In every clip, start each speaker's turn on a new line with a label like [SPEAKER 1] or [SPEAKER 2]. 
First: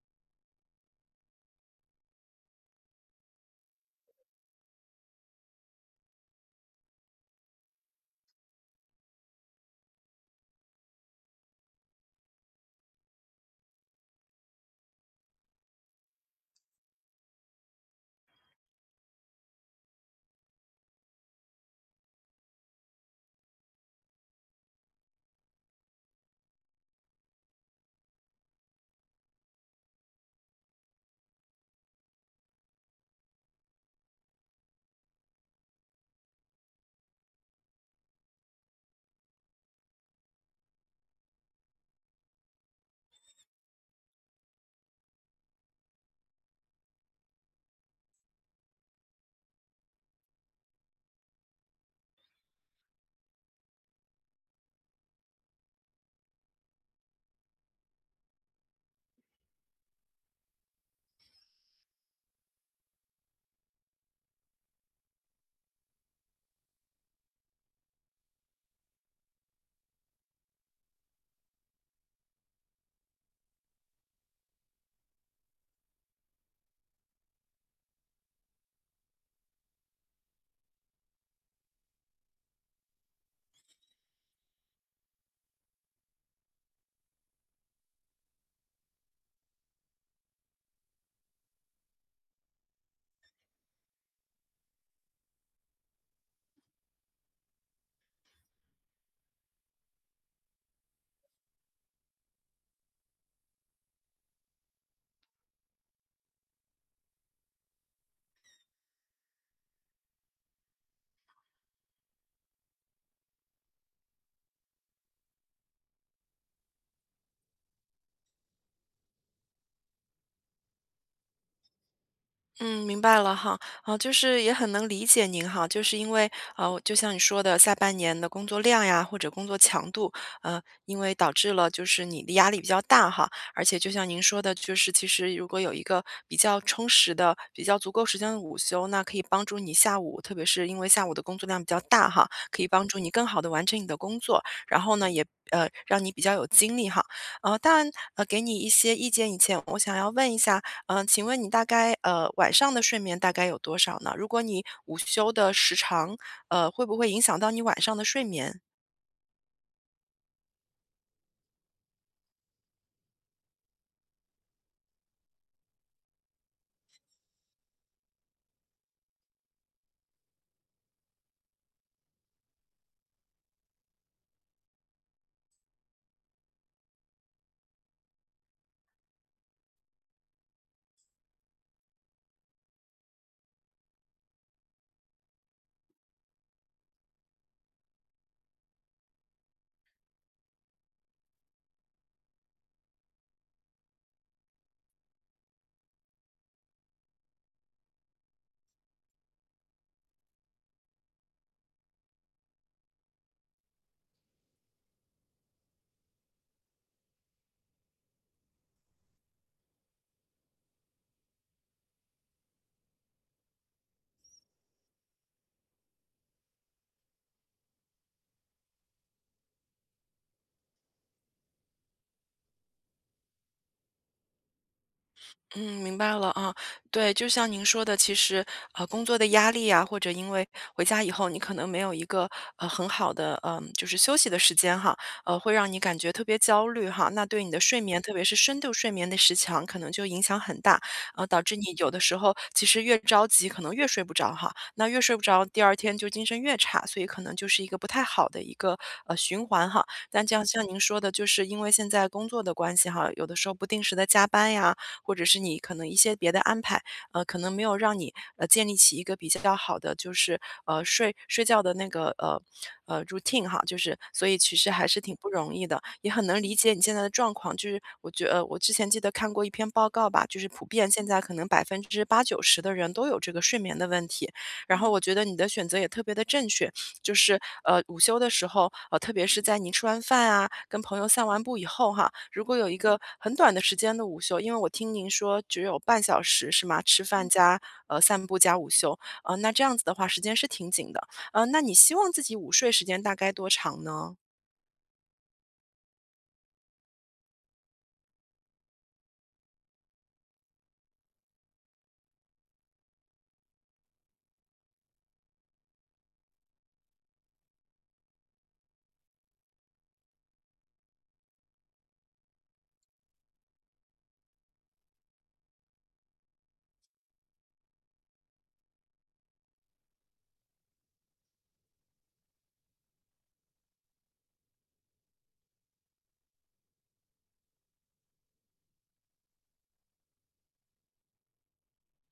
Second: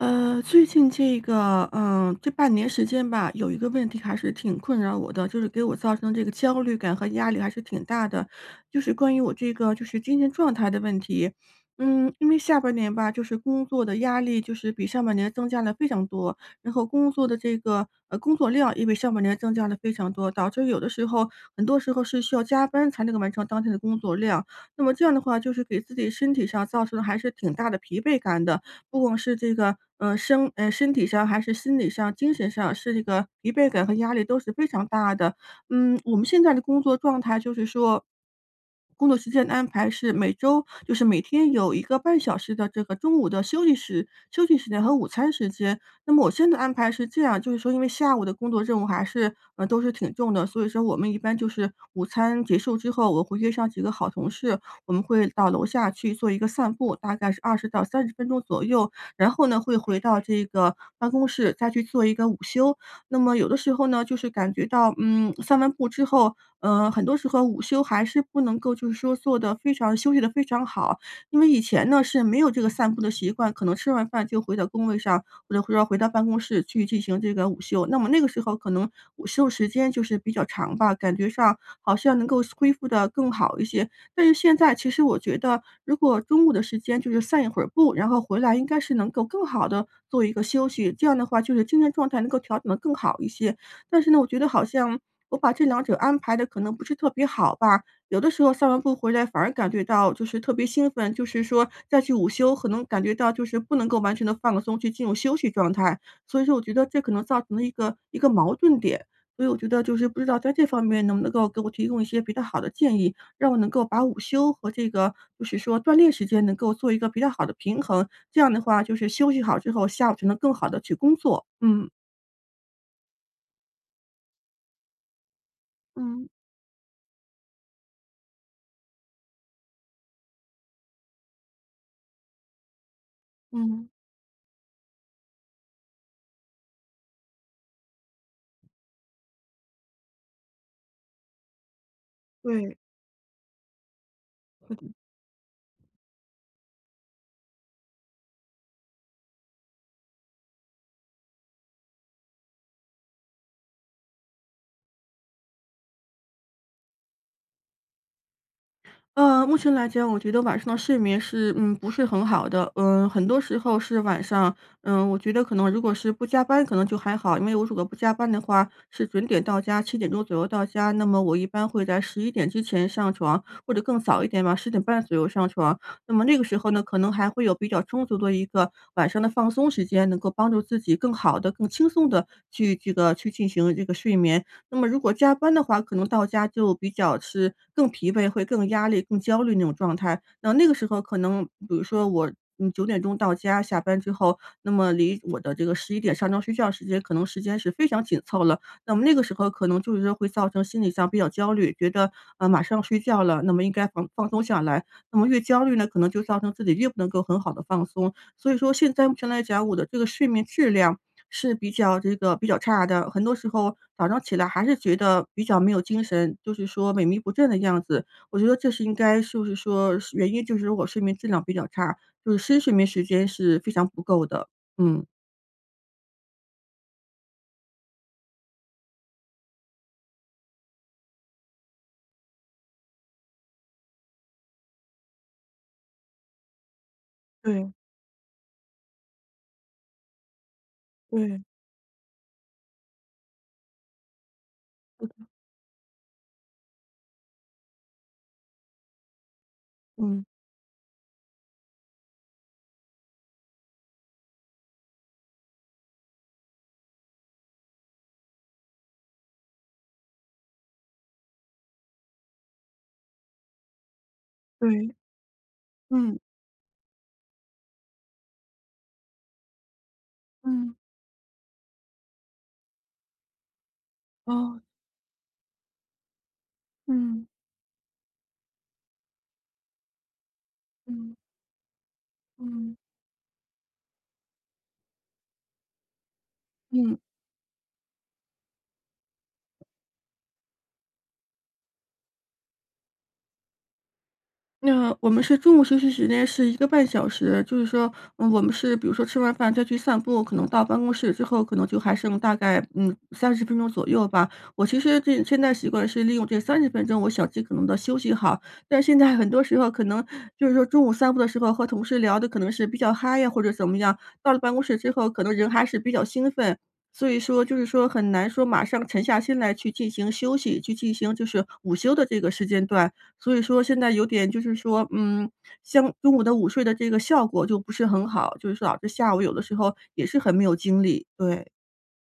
[SPEAKER 1] 最近这个，这半年时间吧，有一个问题还是挺困扰我的，就是给我造成这个焦虑感和压力还是挺大的，就是关于我这个就是精神状态的问题。因为下半年吧，就是工作的压力就是比上半年增加了非常多，然后工作的这个工作量也比上半年增加了非常多，导致有的时候很多时候是需要加班才能够完成当天的工作量。那么这样的话，就是给自己身体上造成了还是挺大的疲惫感的。不管是这个，身体上还是心理上、精神上，是这个疲惫感和压力都是非常大的。我们现在的工作状态就是说，工作时间的安排是每周就是每天有一个半小时的这个中午的休息时间和午餐时间。那么我现在安排是这样，就是说因为下午的工作任务还是，都是挺重的，所以说我们一般就是午餐结束之后，我会约上几个好同事，我们会到楼下去做一个散步，大概是20到30分钟左右，然后呢，会回到这个办公室再去做一个午休。那么有的时候呢，就是感觉到，散完步之后，很多时候午休还是不能够就是说做的非常休息的非常好。因为以前呢，是没有这个散步的习惯，可能吃完饭就回到工位上，或者回到办公室去进行这个午休。那么那个时候可能午休时间就是比较长吧，感觉上好像能够恢复的更好一些。但是现在其实我觉得，如果中午的时间就是散一会儿步，然后回来应该是能够更好的做一个休息，这样的话就是精神状态能够调整的更好一些。但是呢，我觉得好像我把这两者安排的可能不是特别好吧，有的时候散完步回来反而感觉到就是特别兴奋，就是说再去午休，可能感觉到就是不能够完全的放松，去进入休息状态。所以说我觉得这可能造成了一个矛盾点，所以我觉得就是不知道在这方面能不能够给我提供一些比较好的建议，让我能够把午休和这个就是说锻炼时间能够做一个比较好的平衡，这样的话就是休息好之后，下午才能更好的去工作。嗯。
[SPEAKER 2] 嗯，明白了哈，啊，就是也很能理解您哈，就是因
[SPEAKER 1] 嗯，
[SPEAKER 2] 为啊，就像你说的，下半年的工作量呀，或者工作强度，呃，因为导致了就是你的压力比较大哈，而且
[SPEAKER 1] 嗯，
[SPEAKER 2] 就像您说的，就是其实如果有一个比较充实的、比较足够时间的午休，那可以帮助你下午，特别是因为下午的工作量比较大哈，可以
[SPEAKER 1] 对。
[SPEAKER 2] 帮助你更好的完成你的工作，然后呢，也让你比较有精力哈，当然给你一些意见以前，我想要问一下，嗯，请问你大概晚上的睡眠大概有多少呢？如果你午休的时长，会不会影响到你晚上的睡眠？
[SPEAKER 1] 目前来讲，我觉得晚上的睡眠是，不是很好的。嗯，很多时候是晚上，我觉得可能如果是不加班，可能就还好，因为我如果不加班的话，是准点到家，7点钟左右到家。那么我一般会在十一点之前上床，或者更早一点吧，10点半左右上床。那么那个时候呢，可能还会有比较充足的一个晚上的放松时间，能够帮助自己更好的、更轻松的去这个去进行这个睡眠。那么如果加班的话，可能到家就比较是更疲惫，会更压力、更焦虑那种状态。那那个时候可能比如说我，9点钟到家，下班之后，那么离我的这个十一点上床睡觉时间，可能时间是非常紧凑了。那么那个时候可能就是说会造成心理上比较焦虑，觉得，马上要睡觉了，那么应该放松下来。那么越焦虑呢，可能就造成自己越不能够很好的放松。所以说现在目前来讲，我的这个睡眠质量是比较这个比较差的，很多时候早上起来还是觉得比较没有精神，就是说萎靡不振的样子。我觉得这是应该就是说是原因就是我睡眠质量比较差，就是深睡眠时间是非常不够的，嗯。
[SPEAKER 2] 嗯，明白了啊。对，就像您说的，其实工作的压力啊，或者因为回家以后你可能没有一个很好的嗯、就是休息的时间哈，会让你感觉特别焦虑哈。那对你的
[SPEAKER 1] 对，
[SPEAKER 2] 睡眠，特别是深度睡眠的时长，可能就影响很大，
[SPEAKER 1] 对。
[SPEAKER 2] 导致你有的时候其实越着急，可能越睡不着哈。那越
[SPEAKER 1] 是的
[SPEAKER 2] 睡不着，第二天就精神越差，所以可能就是一个不太好的一个循环哈。
[SPEAKER 1] 嗯。
[SPEAKER 2] 但这样像您说的，就是因为现在工作的关系哈，有的时候不定时的加班呀，或者是你可能一些别的安排，可能没有让你建立起一个比较好的就是睡觉的那个routine 哈，就是所以其实还
[SPEAKER 1] 对，
[SPEAKER 2] 是挺不容易的，也
[SPEAKER 1] 嗯，
[SPEAKER 2] 很能理解你现在的状况。就是我觉呃我之前记得看过一篇报告吧，就是普
[SPEAKER 1] 嗯，
[SPEAKER 2] 遍现在可能80-90%的人都有这个睡眠的问题，
[SPEAKER 1] 哦，
[SPEAKER 2] 然后我觉得你的选择也特别的正确，就
[SPEAKER 1] 嗯，
[SPEAKER 2] 是午休的时候，呃，特别是在您吃完饭啊，跟朋友
[SPEAKER 1] 嗯，
[SPEAKER 2] 散完步以后哈，如果有
[SPEAKER 1] 嗯。
[SPEAKER 2] 一个很短的时间的午休，因为我听您说只有半小时是吗？
[SPEAKER 1] 嗯嗯。
[SPEAKER 2] 吃饭加散步加午休，那这样子的话时间是挺紧的，那你希望自己午睡时间大概多长呢？
[SPEAKER 1] 那我们是中午休息时间是一个半小时，就是说，我们是比如说吃完饭再去散步，可能到办公室之后，可能就还剩大概，三十分钟左右吧。我其实这现在习惯是利用这三十分钟，我想尽可能的休息好。但是现在很多时候可能就是说中午散步的时候和同事聊的可能是比较嗨呀或者怎么样，到了办公室之后可能人还是比较兴奋，所以说就是说很难说马上沉下心来去进行休息，去进行就是午休的这个时间段。所以说现在有点就是说，像中午的午睡的这个效果就不是很好，就是导致下午有的时候也是很没有精力，对。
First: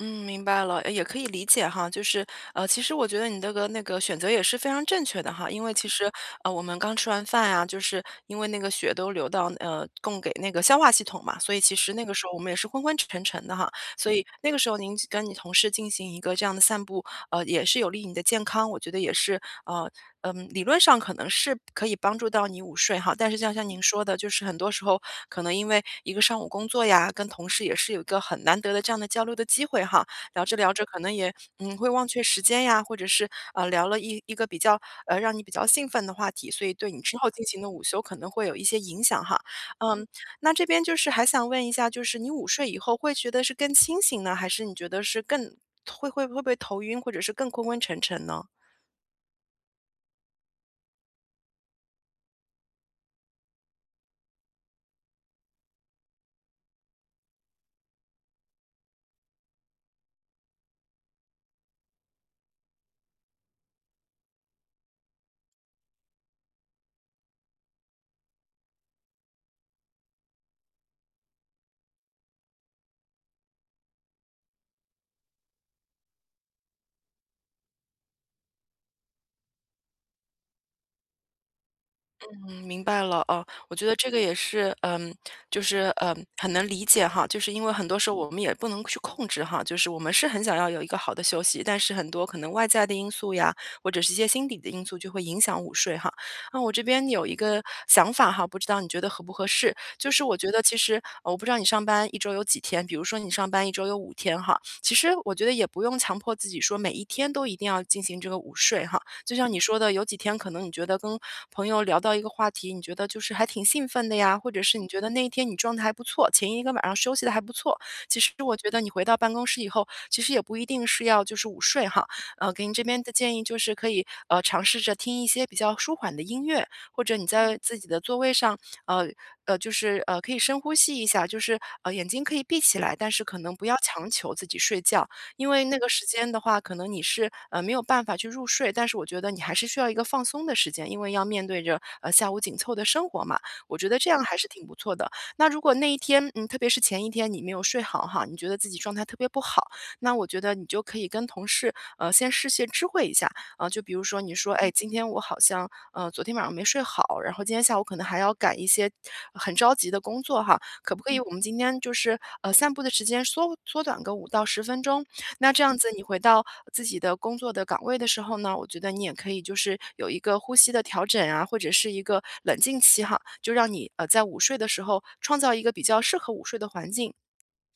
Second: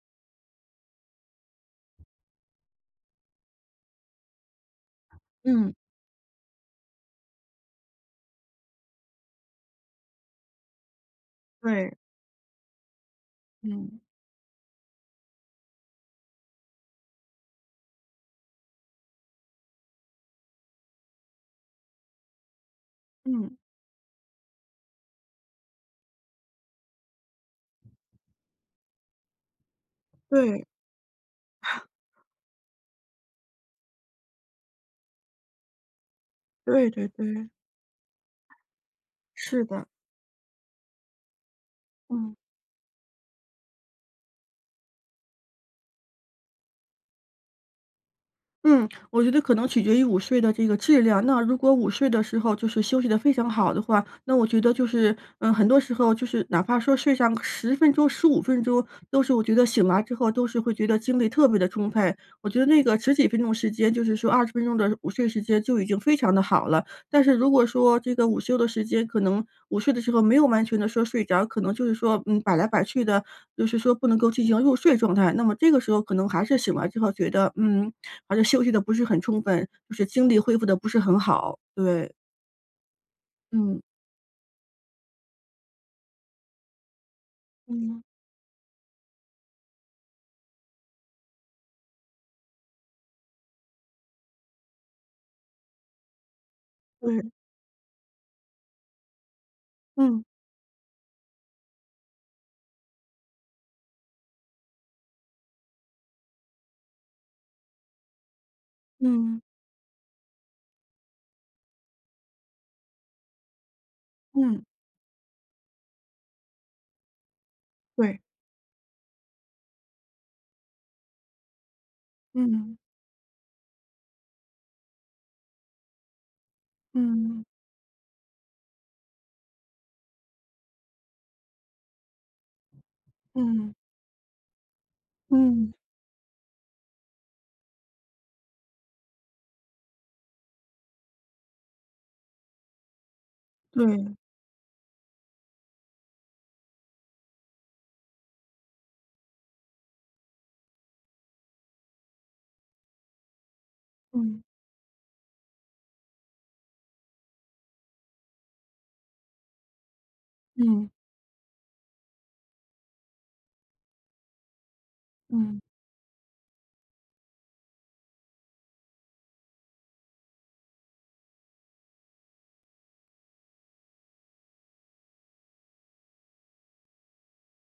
[SPEAKER 2] 嗯，明白了，也可以理解哈。就是，呃，其实我觉得你这个那个选择也是非常正确的哈，因为
[SPEAKER 1] 嗯，
[SPEAKER 2] 其实，我们刚吃完饭呀，就是因为那个血都流到供给那个消化系统嘛，所以其实
[SPEAKER 1] 对，
[SPEAKER 2] 那个时候我们也是昏昏沉沉的哈。
[SPEAKER 1] 嗯，
[SPEAKER 2] 所以那个时候您跟你同事进行一个这样的散步，也是有利于你的健康。我觉得也是，呃，嗯，理论上可能是可以帮助到你午睡哈，但是像
[SPEAKER 1] 嗯，
[SPEAKER 2] 像您说的，就是很多时候可能因为一个上午工作呀，跟同事也是有一个很难得的这样的交流的机会哈，聊着
[SPEAKER 1] 对，
[SPEAKER 2] 聊着可能也会忘却时间呀，或者是聊了一个比较让你比较兴奋的话题，所以
[SPEAKER 1] 对
[SPEAKER 2] 对你
[SPEAKER 1] 对
[SPEAKER 2] 之后进
[SPEAKER 1] 对，
[SPEAKER 2] 行的午休可能会有一些影响哈。
[SPEAKER 1] 是的，
[SPEAKER 2] 嗯，那这边就是还想问一下，就是你
[SPEAKER 1] 嗯。
[SPEAKER 2] 午睡以后会觉得是更清醒呢，还是你觉得是更会不会头晕，或者是更昏昏沉沉呢？
[SPEAKER 1] 嗯，我觉得可能取决于午睡的这个质量。那如果午睡的时候就是休息得非常好的话，那我觉得就是，很多时候就是哪怕说睡上十分钟、15分钟，都是我觉得醒来之后都是会觉得精力特别的充沛。我觉得那个十几分钟时间，就是说20分钟的午睡时间就已经非常的好了。但是如果说这个午休的时间，可能午睡的时候没有完全的说睡着，可能就是说，摆来摆去的，就是说不能够进行入睡状态。那么这个时候可能还是醒来之后觉得，而且休息的不是很充分，就是精力恢复的不是很好，对，
[SPEAKER 2] 嗯，明白了哦，我
[SPEAKER 1] 嗯。
[SPEAKER 2] 觉得这个也是，嗯，就是嗯，很能理解哈，就是因为很多
[SPEAKER 1] 嗯，
[SPEAKER 2] 时候我们也不能去控制哈，就是我们是很想要有一个好的休息，但是很多可能外在的因素呀，或者是一些心理的因素就会影响午睡哈。那我这边
[SPEAKER 1] 对，
[SPEAKER 2] 有一个想法哈，不知道你觉得合不合适？就
[SPEAKER 1] 嗯，
[SPEAKER 2] 是我觉得其实，我不知道你上班1周有几天，比如说你上班1周有5天哈，其实我觉得也不用强迫自己说每一天都一定要进行这个午睡哈，就
[SPEAKER 1] 嗯，
[SPEAKER 2] 像你说的，有几天可能你觉得跟朋友聊到一个话题，你觉得就是还挺兴奋的呀，或者
[SPEAKER 1] 嗯，
[SPEAKER 2] 是你觉得那一天你状态还不错，前一个晚上休息的还不错。
[SPEAKER 1] 对，
[SPEAKER 2] 其实我觉得你回到办公室以后，其实也不一定是要就是午睡哈，给你
[SPEAKER 1] 嗯，
[SPEAKER 2] 这边的建议就是可以尝试着听一些比较舒缓的音乐，或者你
[SPEAKER 1] 嗯，
[SPEAKER 2] 在自己的座位上，呃就是可以深呼吸一下，就是眼睛可以闭起来，但是可能不
[SPEAKER 1] 嗯，
[SPEAKER 2] 要强求自己睡觉。因为
[SPEAKER 1] 嗯，嗯
[SPEAKER 2] 那个时间的话，可能你是没有办法去入睡，但是我觉得你还是需要一个放松的时间，因为要面对着下午紧凑的生活嘛。我觉得这
[SPEAKER 1] 对，
[SPEAKER 2] 样还是挺不错的。那如果那一天，嗯，特别是前一天你没有睡好哈，你觉得自己状态特别不好，那我觉得你就可以跟同事先事先知会一下啊、就比如说你
[SPEAKER 1] 嗯，
[SPEAKER 2] 说，哎，今天我好像昨天晚上没睡好，然后今天下午可能还要赶一些很着急的工作哈，
[SPEAKER 1] 嗯，
[SPEAKER 2] 可不可以我们今天就是散步的时间缩短个5到10分钟？那这样子你回到自己的工作的岗位的时候呢，我觉得你也可以就是有一个呼吸的调整啊，或者是一个冷静期哈，就让你，呃，在午睡的时候创造一个比较适合午睡的环境。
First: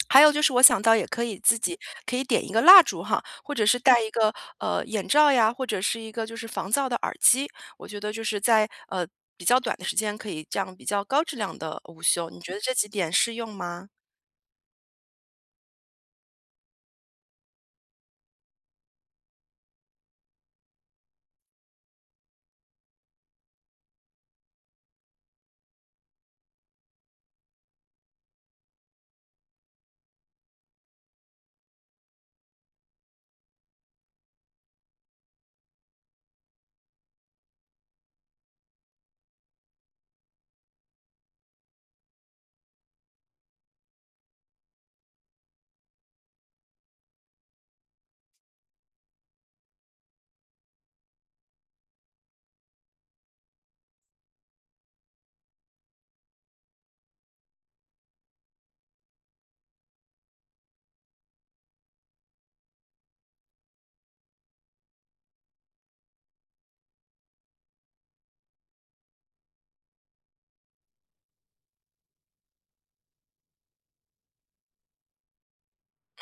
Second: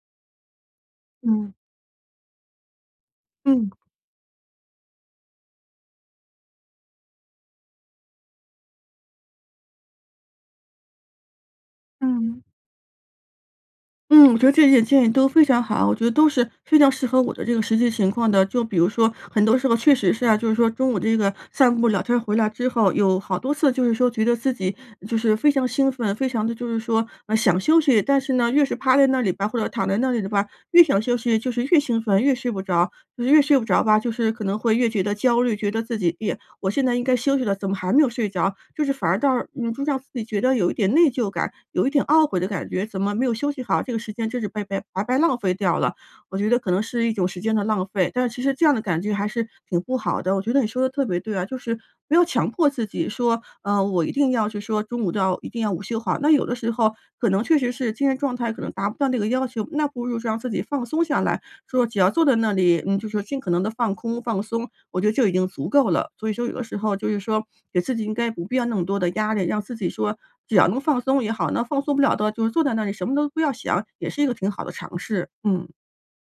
[SPEAKER 2] 还有就是我想到也可以
[SPEAKER 1] 嗯，
[SPEAKER 2] 自己可以点一个蜡烛哈，或者
[SPEAKER 1] 嗯，嗯
[SPEAKER 2] 是戴一个，呃，眼罩呀，或者是一个就是防噪的耳机。我觉得就是在，呃，比较短的时间可以这样比较高质量的午休，你
[SPEAKER 1] 嗯。
[SPEAKER 2] 觉得这几点适用吗？
[SPEAKER 1] 嗯，我觉得这些建议都非常好，我觉得都是非常适合我的这个实际情况的。就比如说，很多时候确实是啊，就是说中午这个散步聊天儿回来之后，有好多次就是说觉得自己就是非常兴奋，非常的就是说想休息，但是呢，越是趴在那里吧，或者躺在那里的吧，越想休息，就是越兴奋，越睡不着，就是越睡不着吧，就是可能会越觉得焦虑，觉得自己也我现在应该休息了，怎么还没有睡着？就是反而到，就让自己觉得有一点内疚感，有一点懊悔的感觉，怎么没有休息好，这个时间真是白白浪费掉了。我觉得可能是一种时间的浪费，但是其实这样的感觉还是挺不好的。我觉得你说的特别对啊，就是不要强迫自己说，我一定要去说中午到一定要午休好。那有的时候可能确实是精神状态可能达不到那个要求，那不如就让自己放松下来，说只要坐在那里，就是尽可能的放空、放松，我觉得就已经足够了。所以说有的时候就是说，给自己应该不必要那么多的压力，让自己说只要能放松也好，那放松不了的就是坐在那里什么都不要想，也是一个挺好的尝试。嗯，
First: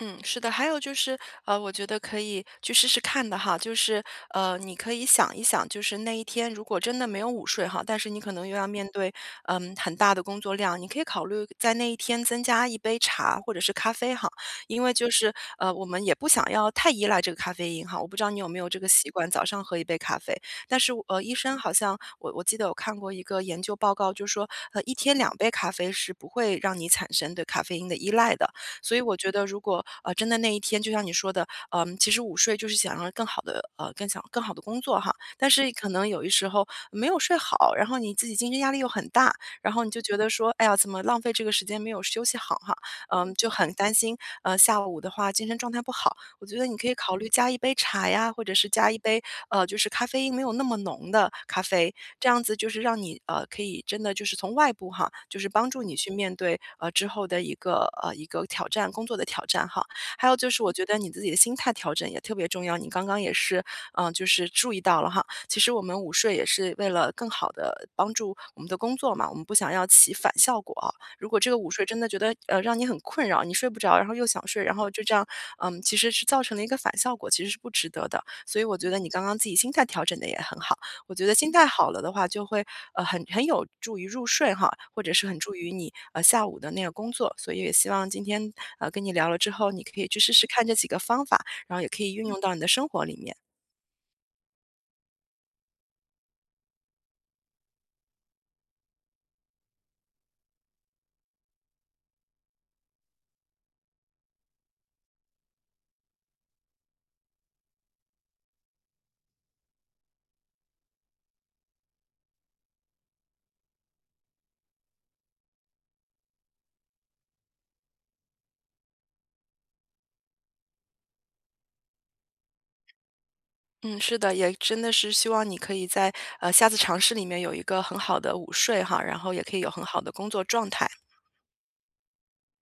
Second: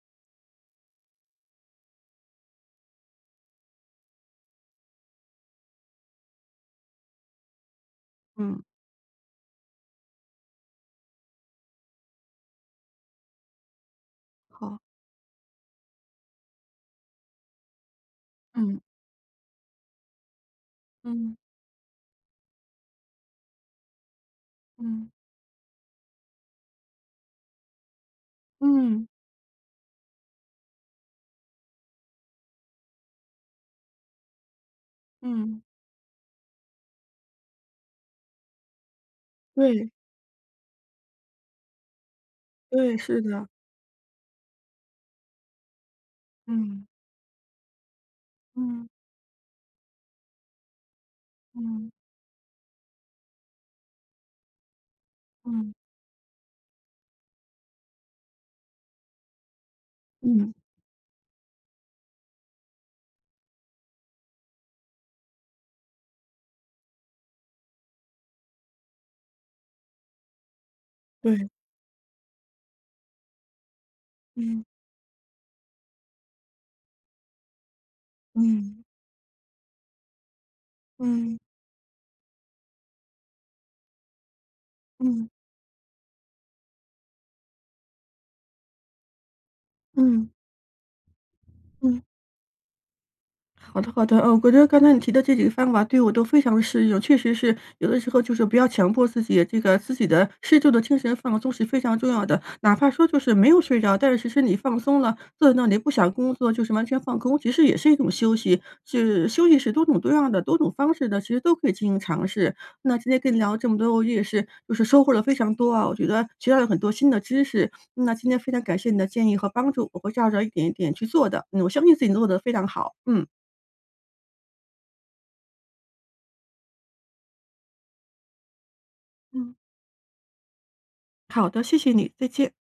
[SPEAKER 2] 嗯，是的，还有就是，我觉得可以去试试看的哈，就是，你可以想一想，就是那一天如果真的没有午睡哈，但是你可能又
[SPEAKER 1] 嗯。
[SPEAKER 2] 要面对，嗯，很大的工作量，你可以考虑在那一天增加一杯茶或者是咖啡哈，
[SPEAKER 1] 好，
[SPEAKER 2] 因为就是，我们也不想要太依赖这个咖啡因哈，我不知道你有没有这
[SPEAKER 1] 嗯，
[SPEAKER 2] 个习惯，早上喝1杯咖啡，但是医
[SPEAKER 1] 嗯，
[SPEAKER 2] 生好像我记得我看过一个研究报告，就说，一
[SPEAKER 1] 嗯，
[SPEAKER 2] 天两杯咖啡是不会让你产生对咖啡因的依赖的。所以
[SPEAKER 1] 嗯，
[SPEAKER 2] 我觉得如果，呃，真的那一天就像你说的，嗯，其实午睡就是想让更好的更想更好的工作哈，但
[SPEAKER 1] 嗯，
[SPEAKER 2] 是可能有一时候没有睡好，然后你自己精神压力又很大，然后
[SPEAKER 1] 对，
[SPEAKER 2] 你就觉得说，哎呀，怎么浪费这个时间没有休息好哈，
[SPEAKER 1] 对，是
[SPEAKER 2] 嗯，
[SPEAKER 1] 的，
[SPEAKER 2] 就很担心，下午的话精神状态不好，我觉得你
[SPEAKER 1] 嗯，
[SPEAKER 2] 可以考虑加一杯茶呀，或者是
[SPEAKER 1] 嗯，
[SPEAKER 2] 加一杯，就是咖啡因没有那么浓的咖
[SPEAKER 1] 嗯，
[SPEAKER 2] 啡，这样子就是让你，呃，可以真的就是从外部哈，就是帮
[SPEAKER 1] 嗯，
[SPEAKER 2] 助你去面对，呃，之后的一个，呃，一个挑战，工作的挑战哈。还有就
[SPEAKER 1] 嗯，
[SPEAKER 2] 是我觉得你自己的心态调整也特别重要，你刚刚也是，就是注意到了哈，其实我们午睡也是为了更好的帮助我们的工作嘛，我们不想要起反效果啊，如果
[SPEAKER 1] 对，
[SPEAKER 2] 这个午睡真的觉得让你很困扰，你睡不着，然后又想
[SPEAKER 1] 嗯，
[SPEAKER 2] 睡，然后就这样，嗯，其实是造成了一个反效果，其实是不值得的。所以我
[SPEAKER 1] 嗯，
[SPEAKER 2] 觉得你刚刚自己心态调整的也很好，我觉得
[SPEAKER 1] 嗯，
[SPEAKER 2] 心态好了的话，就会很有助于入睡哈，或者是
[SPEAKER 1] 嗯，
[SPEAKER 2] 很助于你下午的那个工作。所以也希望今天跟你聊了之后，你可以去
[SPEAKER 1] 嗯，
[SPEAKER 2] 试试看这几个方法，然后也
[SPEAKER 1] 嗯。
[SPEAKER 2] 可以运用到你的生活里面。
[SPEAKER 1] 好的，好的，我觉得刚才你提的这几个方法对我都非常适用，确实是有的时候就是不要强迫自己，这个自己的适度的精神放松是非常重要的。哪怕说就是没有睡着，但是其实你放松了，坐在那里不想工作，就是完全放空，其实也是一种休息。是休息是多种多样的，多种方式的，其实都可以进行尝试。那今天跟你聊这么多，我也是就是收获了非常多啊，我觉得学到了很多新的知识。那今天非常感谢你的建议和帮助，我会照着一点一点去做的。嗯，我相信自己做的非常好。嗯。
[SPEAKER 2] 嗯，是的，也真的是希望你可以在下次尝试里面有一个很好的午睡哈，然后也
[SPEAKER 1] 嗯，
[SPEAKER 2] 可以有很好的工作状态。
[SPEAKER 1] 好的，谢谢你，再见。